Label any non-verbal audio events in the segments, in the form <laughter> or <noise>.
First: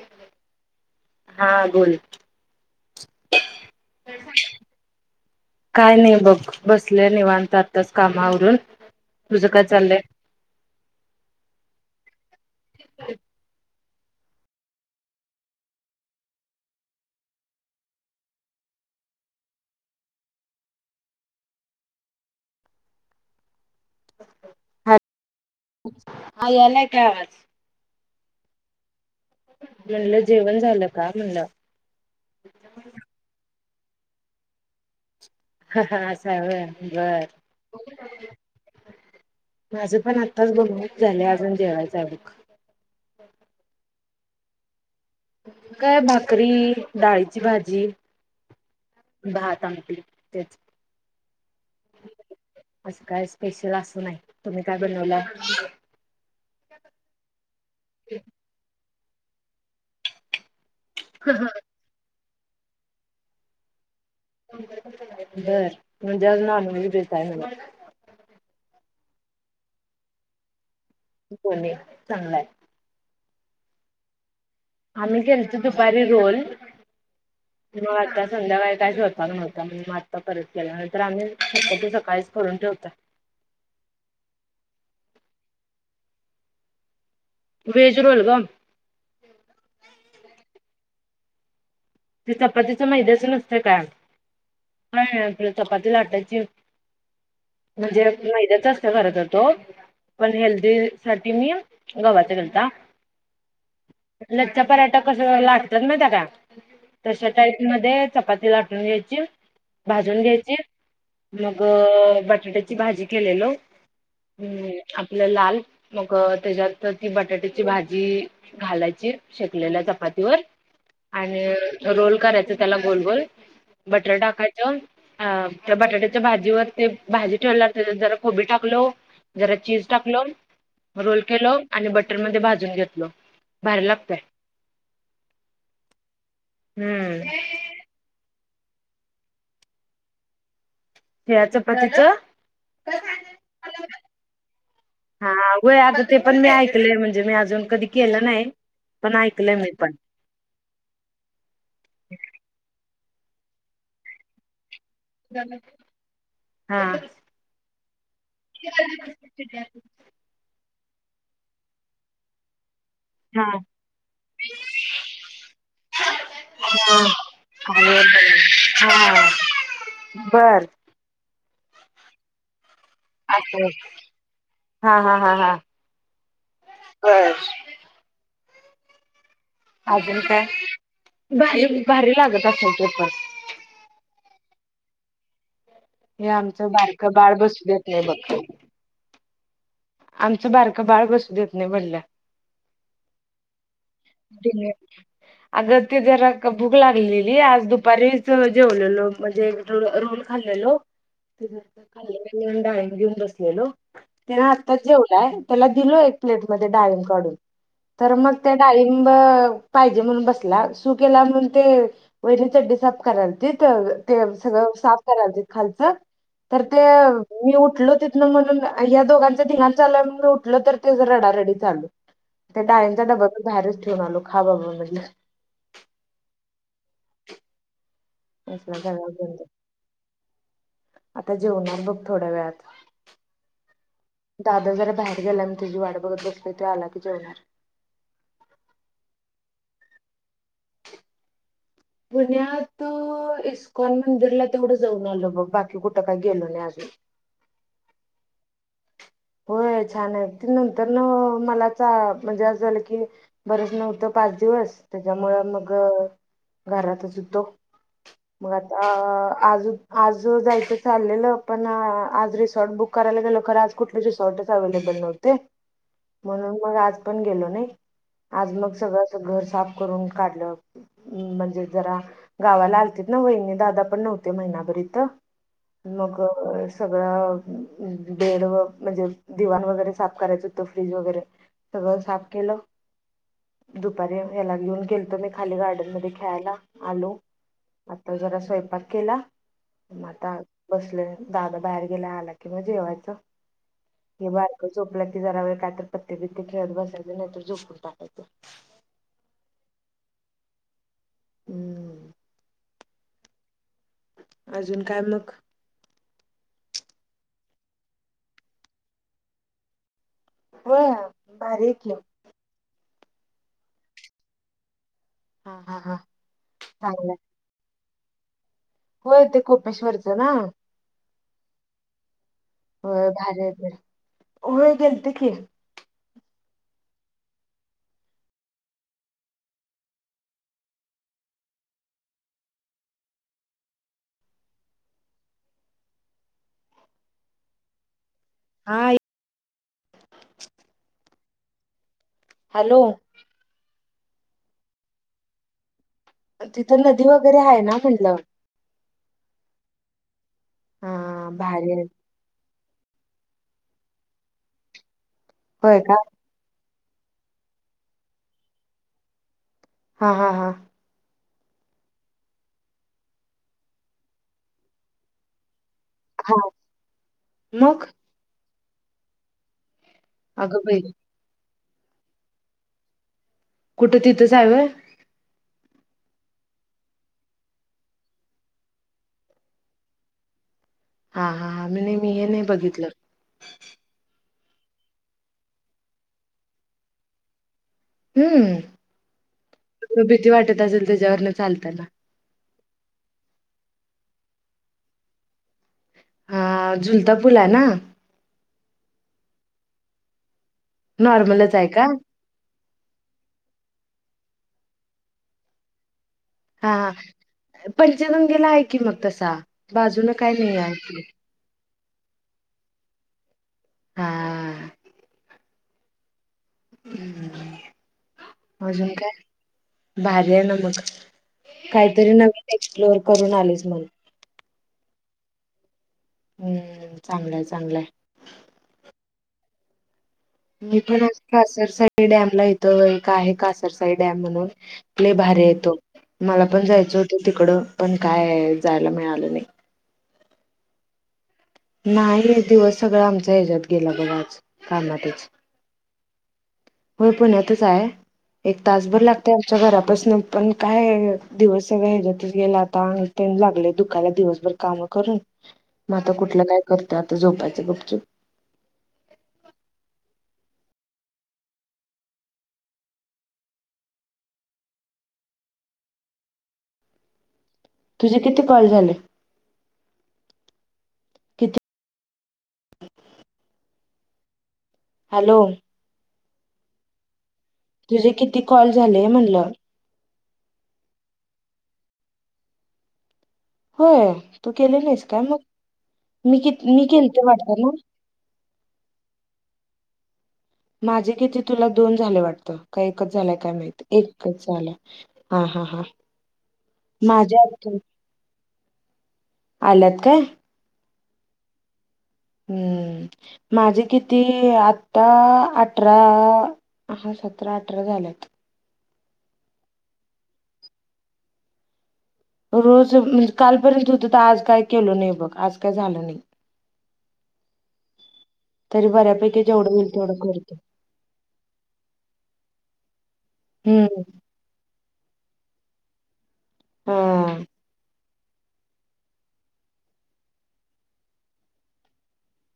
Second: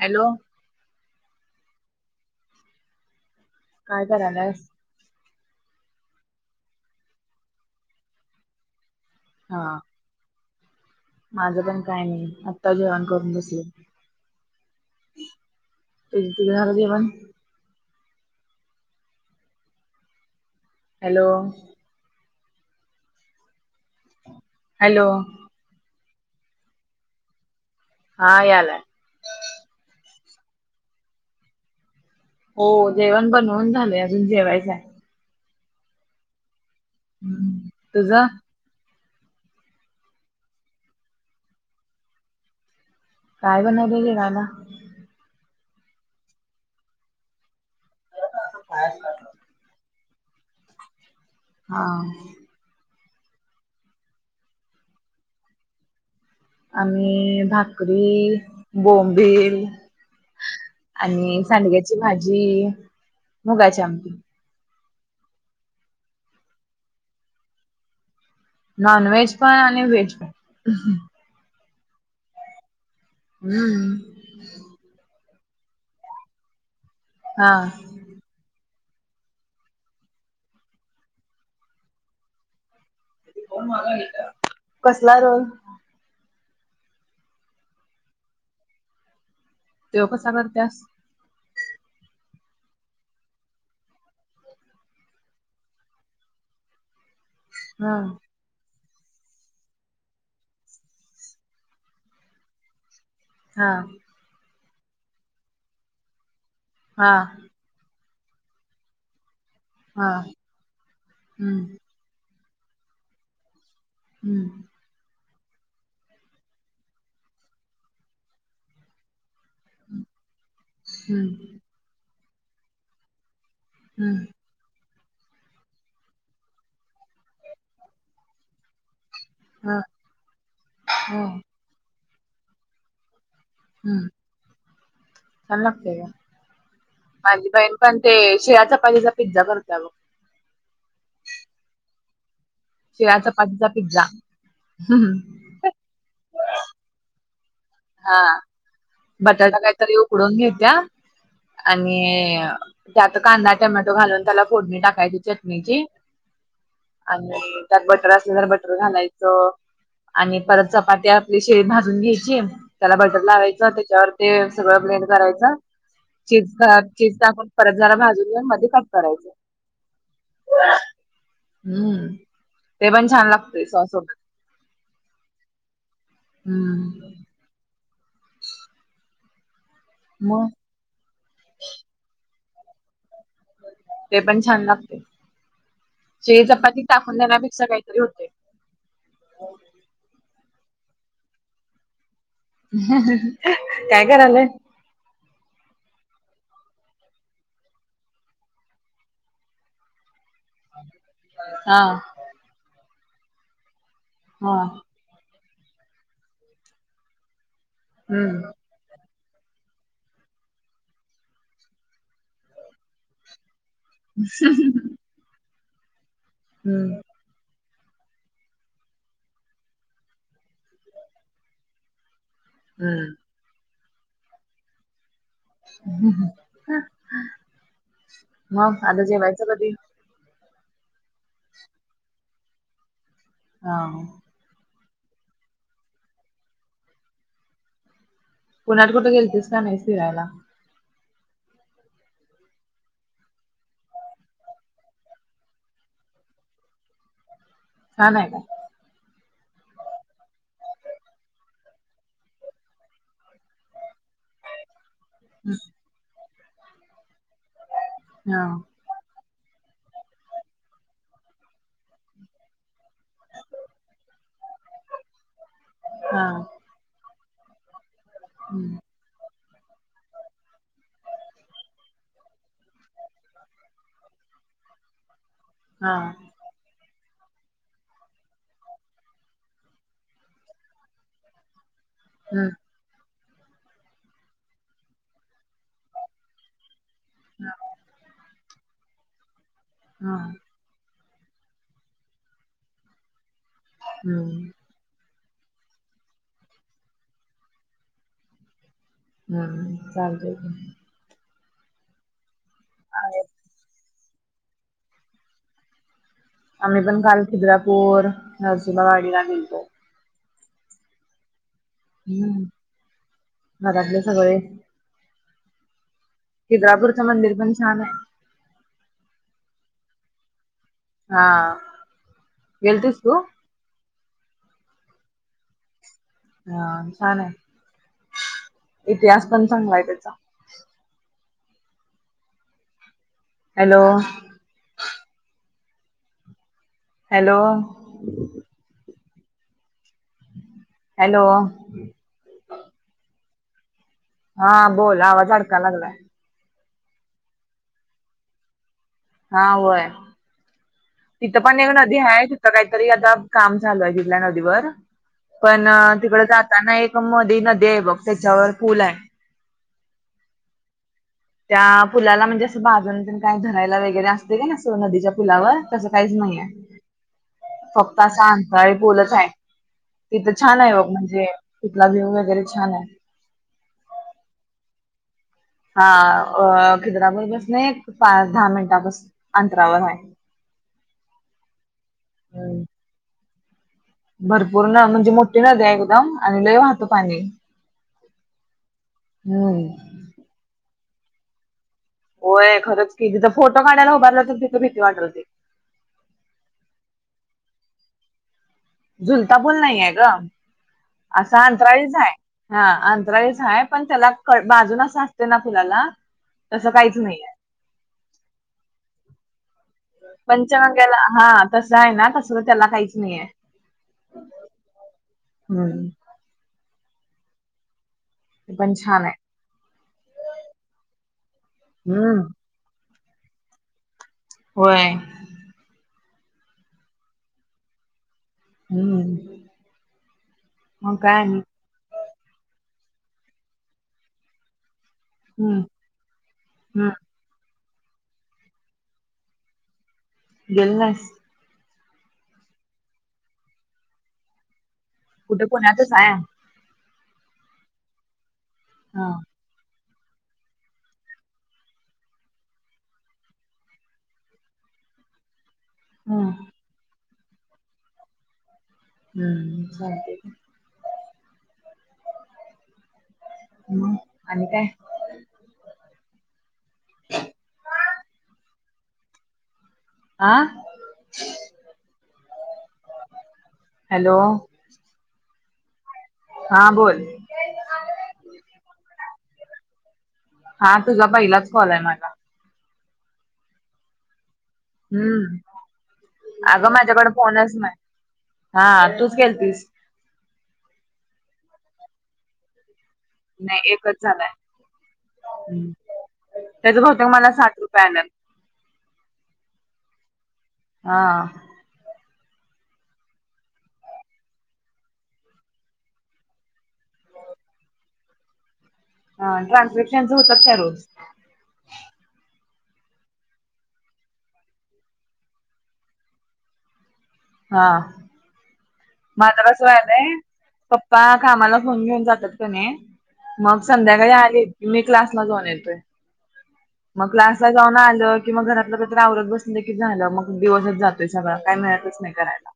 Hello! हा बोल. काय कराल्यास. काय नाही बघ बसले निवांत आताच कामावरून तुझं हा काय चाललंय. माझं पण काय नाही आत्ता जेवण करून बसल. <unintelligible> जेवण. हॅलो! <inaudible> हॅलो! याला य काय आवाज. हा याला आहे. म्हणलं जेवण झालं का म्हणलं. हो जेवण बनवून झालंय अजून जेवायचंय. हा बर बर. तुझं माझं पण आत्ताच बणून झालंय अजून जेवायचा आहे बघ. काय बनवलं र राला. काय भाकरी डाळीची भाजी भात आटली. तेच. हां. असं काय स्पेशल असं नाही तुम्ही काय बनवलंय. आम भाकरी बोंबळ. आणि सांडग्याची भाजी मुगाच्या आमटी. बर म्हणजे आज नानी बेचय म्हला नॉन व्हेज पण आणि व्हेज पण. बली चांगलाय. हम्. आम्ही केलतो दुपारी रोल. हा. मग आता संध्याकाळी काहीच होता न्हतता म्हणजे म आत्ता परत गल्यानंतर आम्ही शटी सकाळीच कररून ठेवत. कसला रोल. Veg roll. तेव कसा करतेस. ते चपातीचं मैद्याच नसतं का. काय आपल्या चपाती लाटायची हा म्हणजे मैद्यातच. करत होतो पण हेल्दी साठी मी गवाच करता. हां. लज्चा पराठा कसं लागतात ना त्या का. हा तशा टाईप मध्ये चपाती लाटून घ्यायची. हा भाजून घ्यायची मग हम्म बटाट्याची भाजी केलेल. हम्म. आपलं लाल मग त्याच्या ती बटाट्याची भाजी घालायची. शेकलेल्या चपातीवर आणि हम्म रोल करायच त्याला गोल गोल. बटर हम्म टाका. अ त्या बटाट्याच्या भाजीवर ते भाजी ठेवणार त्या जरा खोबी टाकलो. जरा हा चीज टाकलो रोल हो केलो आणि बटर मध्ये भाजून घेतलो. भारी हम, लागतय छान लागतंय हम्म काय? पण ते शिळ्या चपातीचा पिझ्झा करतीया बघ. शिळ्या चपातीचं? शिळ्या चपातीचा पिझ्झा! होय, आता ते पण मी ऐकलय म्हणजे मी अजून कधी केलं नाही, पण ऐकलंय मी पण. उडून घेतीया? आणि त्यात कांदा, टमॅटो घालून त्याला फोडणी टाकायची. चटणीची, हा आणि त्यात बटर असलं तर बटर घालायचं. आणि परत चपाती आपली शिळी भाजून घ्यायची. त्याला बटर हा लावायचं त्याच्यावर ते सगळं ब्लेंड करायचं. चिजता, चिज टाकून परत हा जरा भाजून घेऊन मध्ये कट हा करायचं. बर हम्म ते पण छान लागतय असं सॊस सोबत.. हा हा हा हा हम्म. बर अजून काय? मग भारी, भारी लागत असल ते पण. ते पण छान लागतय, हे शिळी आमचं चपाती बारकं टाकून बाळ बसू देण्यापेक्षा देत काहीतरी नाही होतय. बघ आमचं बारका बाळ बसू देत नाही म्हणल. ह, ह, ह अ <unintelligible> हम <unintelligible> अगं ते जरा भूक लागलेली आज दुपारीच जेवलेलो म्हणजे रोल खाल्लेलो, ते हा नुसतं खालो म्हणून डाळम घेऊन बसलेलो. त्यान हा. आताचं जेवलाय त्याला दिलो एक प्लेटमध्ये डाळम काढून. खरं मग हम्म त्या डाळीबं पाहिजे म्हणून बसलायं सु केल्यावर म्हणतोय वयनी चड्डी साफ करालतीत ते सगळं साफ करातील खालचं तर ते हम्म मी उठलो तिथनं म्हणून ह्या दोघांच धिंगाणा चालायं म्हणून मी उठलं तर ते रडारडी चालू. ते डाळीचां हम्म. डबा बाहेरच ठेवून आलो खा बाबा म्हटलं. असला मग, सगळा आता गोंधळ जेवायचं कधी? आता जेवणार बघ थोड्या वेळात! हा, हा दादा जरा बाहेर गेलाय मी तिझी वाट बघत बसलोय ते आला की जेवणार. पुण्यात कुठ गेलतीस का नाही फिरायला? पुण्यात इस्कॉन मंदिरला तेवढं जाऊन आलो बघ बाकी कुठं काही गेलो नाही अजून. छान आहे काय? होय छान हाय, ते नंतर ना मला चं म्हणजे असं झालं की बरंच नव्हतं पाच दिवस! तेच्यामुळं मगं घरातच हुतो. हा मग आता आज, आज जायचं चाललेलं पण आज रिसॉर्ट बुक करायला गेलो खरं आज कुठलीच रिसॉर्टच अव्हेलेबल नव्हते हा म्हणून मग आज पण गेलो नाही. आज मग हम्म सगळचं घर साफ करून काढलं. हमं, म्हणजे जरा गावाला आलतीत ना वहिनी दादा पण नव्हते महिनाभर हिथं हा मग सगळं बेड वर म्हणजे, दिवाण वगैरे साफ करायचं होत फ्रीज वगैरे सगळं साफ हम्म केलं. दुपारी हेला घेऊन गेलतो मी खाली गार्डन मध्ये खेळायला. आलो आतां जरा स्वयंपाक केला म हा. आतां. बसलोय दादा बाहेर गेला आला कि मग जेवायचं. हे हम्म बारकं झोपलं कि जरा वेळ कायतर पत्ते बित्ते खेळत बसायचं नाहीतर झोपून टाकायचं. हम्म चालतंय की. हम्म. आहेत. अजून काय मग? आम्ही पण काल खिद्रापूर नरसोबावााडीला गेलतो. होय भारी आहे की. हम्म घरातले सगळे. हा हा हा. खिद्रापूरचं चांगलंय मंदिर पण छान हायं. हो ते कोपेश्वरच ना. हां. होयं भारी आहे ते होयं गेलते की. हा छान आहे, इतिहास पण चांगलाय त्याचा. Hello. Hello. Hi. Hello. Hello. हा बोल आवाज अडकाय लागलाय. तिथं नदी वगैरे हाय ना म्हटलं. हा होय हा तिथं पण एक भारी आहे नदी हायं. तिथं काहीतरी आता काम चालू हायं तिथल्या नदीवर पण होय का तिकडं जा त्यांना एक मधी नदी हायं बघ त्याच्यावर पूल हायं. हा हां हा. त्या पुलाला म्हणजे असं बाजूनं तेन काही धरायला वगैरे असतयं का अस नदीच्या पुलावर. तसं काहीच नाही हा आहे मग फक्त असं अंतळी बोलच आहे. तिथं अगं छान आहे बाई बघ म्हणजे तिथला व्ह्यू वगैरे छान आहे कुठं तिथच आहे होय. खिद्रापूर बसने एक पाच दहा मिनिटाच्या अंतरावर आहे. हा हा हा मी ने मी हे नाही हम्म बघितलं. भरपूर न म्हणजे मोठी नदी एकदम आणि लय वाहतं पाणी हम्म हम्म तुला भीती वाटत असेल त्याच्यावरनं चालताना. होय खरंच की तिथं फोटो काढायला उभारलो तर तिथं भीती वाट होती. हा झुलता फुला ना. झुलता पूल नाहीये गं असा नॉर्मलच आहे का अंतराळीचं हायं. हा अंतराळीच हायं पण त्याला कड बाजूनच असं असतयं ना फुलाला. तसं हा काहीच नाहीये हां पुढच्या रुंदीला हायं की मग तसा बाजुला काय नाही हायं पंचगंगेला की हा तसं आहे ना तसलं त्याला काहीच नाहीय. हां. हम्म हम्म ते पण अजून छान आहे काय भारी आहे ना मग काहीतरी हम्म नवीन एक्सप्लोर करून आलीस मग. होय हम्म चांगलंय चांगलंय हम्म मी मग पण <unintelligible> काय आणि कासरसाई डॅमला इथं एक आहे कासरसाई डॅम म्हणून लय भारी आहे हम्म तो मला पण हम्म जायचं होतं तिकडं पण काय जायला मिळालं नाही. गेली नाहीस? नाही दिवस सगळां आमचा ह्याच्यात गेला बघ आज कामातच. कुठे पुण्यातच आहे? होय पुण्यातच आहे एक तासभर हा लागतय च्या घरापासन पण काय दिवस सगळे ह्याच्यात गेला आता आणि लागले दुखाला दिवसभर. काम करून. <inaudible> मग आता कुठलं काय करत आता झोपायचं गुपचूप. हम्म चालतंय की. हम् आणि काय? तुझे किती कॉल झाले? आ किती हॅलो हॅलो हां बोल तुझे किती कॉल झाले म्हणलं? हा तुझा पहिलाच कॉल आहे माझा. होय तू केले नाहीस काय हम्म मग मी अगं किती मी माझ्याकडे केलंते वाटत फोनच नाही ना? हा तू केलतेस की माझे किती तुला दोन झाले वाटतं. का एकच झालंय काय नाही माहित झालाय एकच झाला हा हा हां. त्याचं बहुतेक मला साठ रुपये आलेत. आल्यात काय? हां हम्म माझे किती आत्ता अठरा हा सतरा अठरा झाल्यात ह्ं ट्रान्सक्रिपक्शनच होतात काय रोज? रोज म्हणजे कालपर्यंत होत होतं तर आज काय केलं नाही बघ आज काय झालं नाही. हां तरी माझ बऱ्यापैकी कसं जेवढं होईल व्हायलाय तेवढं करतो पप्पा कामाला फोन घेऊन जातात कणय. मग हम्म संध्याकाळी आली मी क्लासला जाऊन येतोय. हा मग क्लास ला जाऊन आल्यावर की मग घरातलं कायतर आवरत बसले की झालं मग दिवसच जातोय सगळं काही मिळतच नाही करायला.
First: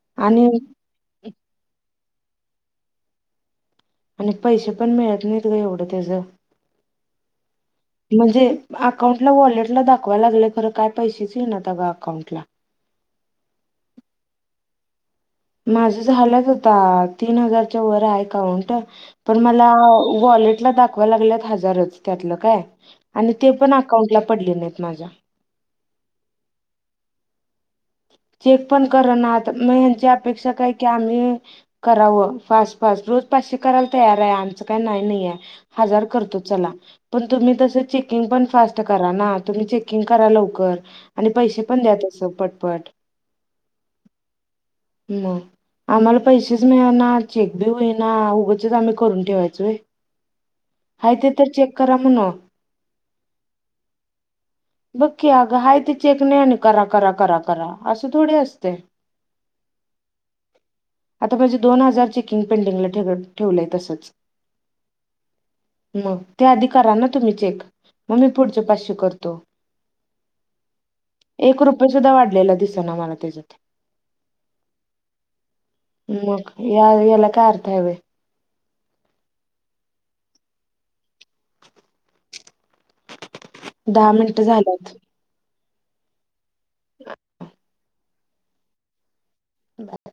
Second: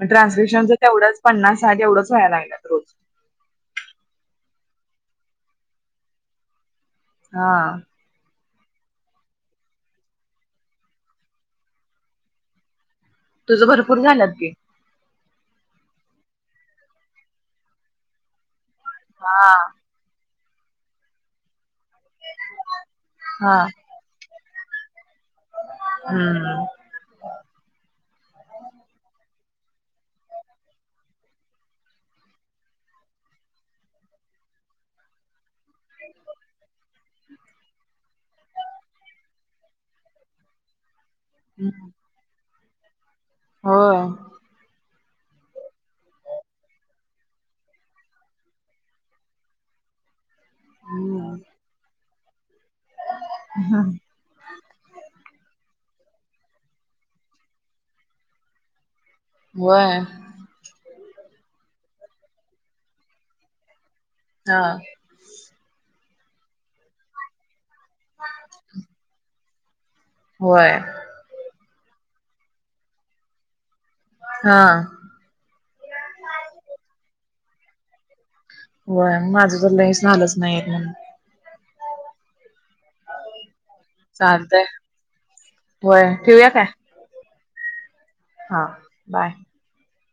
मग आणि ट्रान्सस्क्रीप्शनचं तेवढंच पन्नास साठ एवढंच व्हाय लागलात रोज. आणि पैसे पण मिळत नाहीत ग एवढं त्याचं. हां म्हणजे अकाउंटला वॉलेट ला दाखवाय लागलंय खरं काय पैसेच येईनात अग अकाउंटला. तुझं भरपूर झालात की. माझं झालंत होता तीन हजारच्या वर अकाउंट. हा पण मला वॉलेटला दाख लागत हजारच. त्यातलं काय आणि ते हा पण अकाउंटला पडले नाहीत माझ्या हम्म चेक पण करणार मग हच्या अपेक्षा काय की आम्ही करावं फास्ट फास्ट रोज पाश करायला तयार आहे आमचं काही नाही नाही आहे. हजार करतो चला. पण तुम्ही तस चेकिंग पण फास्ट करा ना तुम्ही चेकिंग करा लवकर. आणि पैसे पण द्याेत असं पटपट. हो म आम्हाला पैसेच मिळा ना चेक बी होईना उगचच आम्ही करून ठेवायचोय. हाय ते हम्म तर चेक करा म्हण. हम्म बघ क अगं हा ते चेक नाही आणि करा करा करा करा असं थोडे असते. हो आता माझे दोन हजार चेकिंग पेंडिंगला ठ ठेवलंय तसंच. हा मग त्या आधी करा ना तुम्ही चेक मग मी पुढचे पाचशे करतो. होय एक रुपये सुद्धा वाढलेला दिस ना मला त्याच्यात हा ह् या येला कारतायय. वय माझं तर ल हे झालंच नाही म्हण दहा मिनिटं चालतय झाल्यात. वय ठेवया काय? हा बाय. बर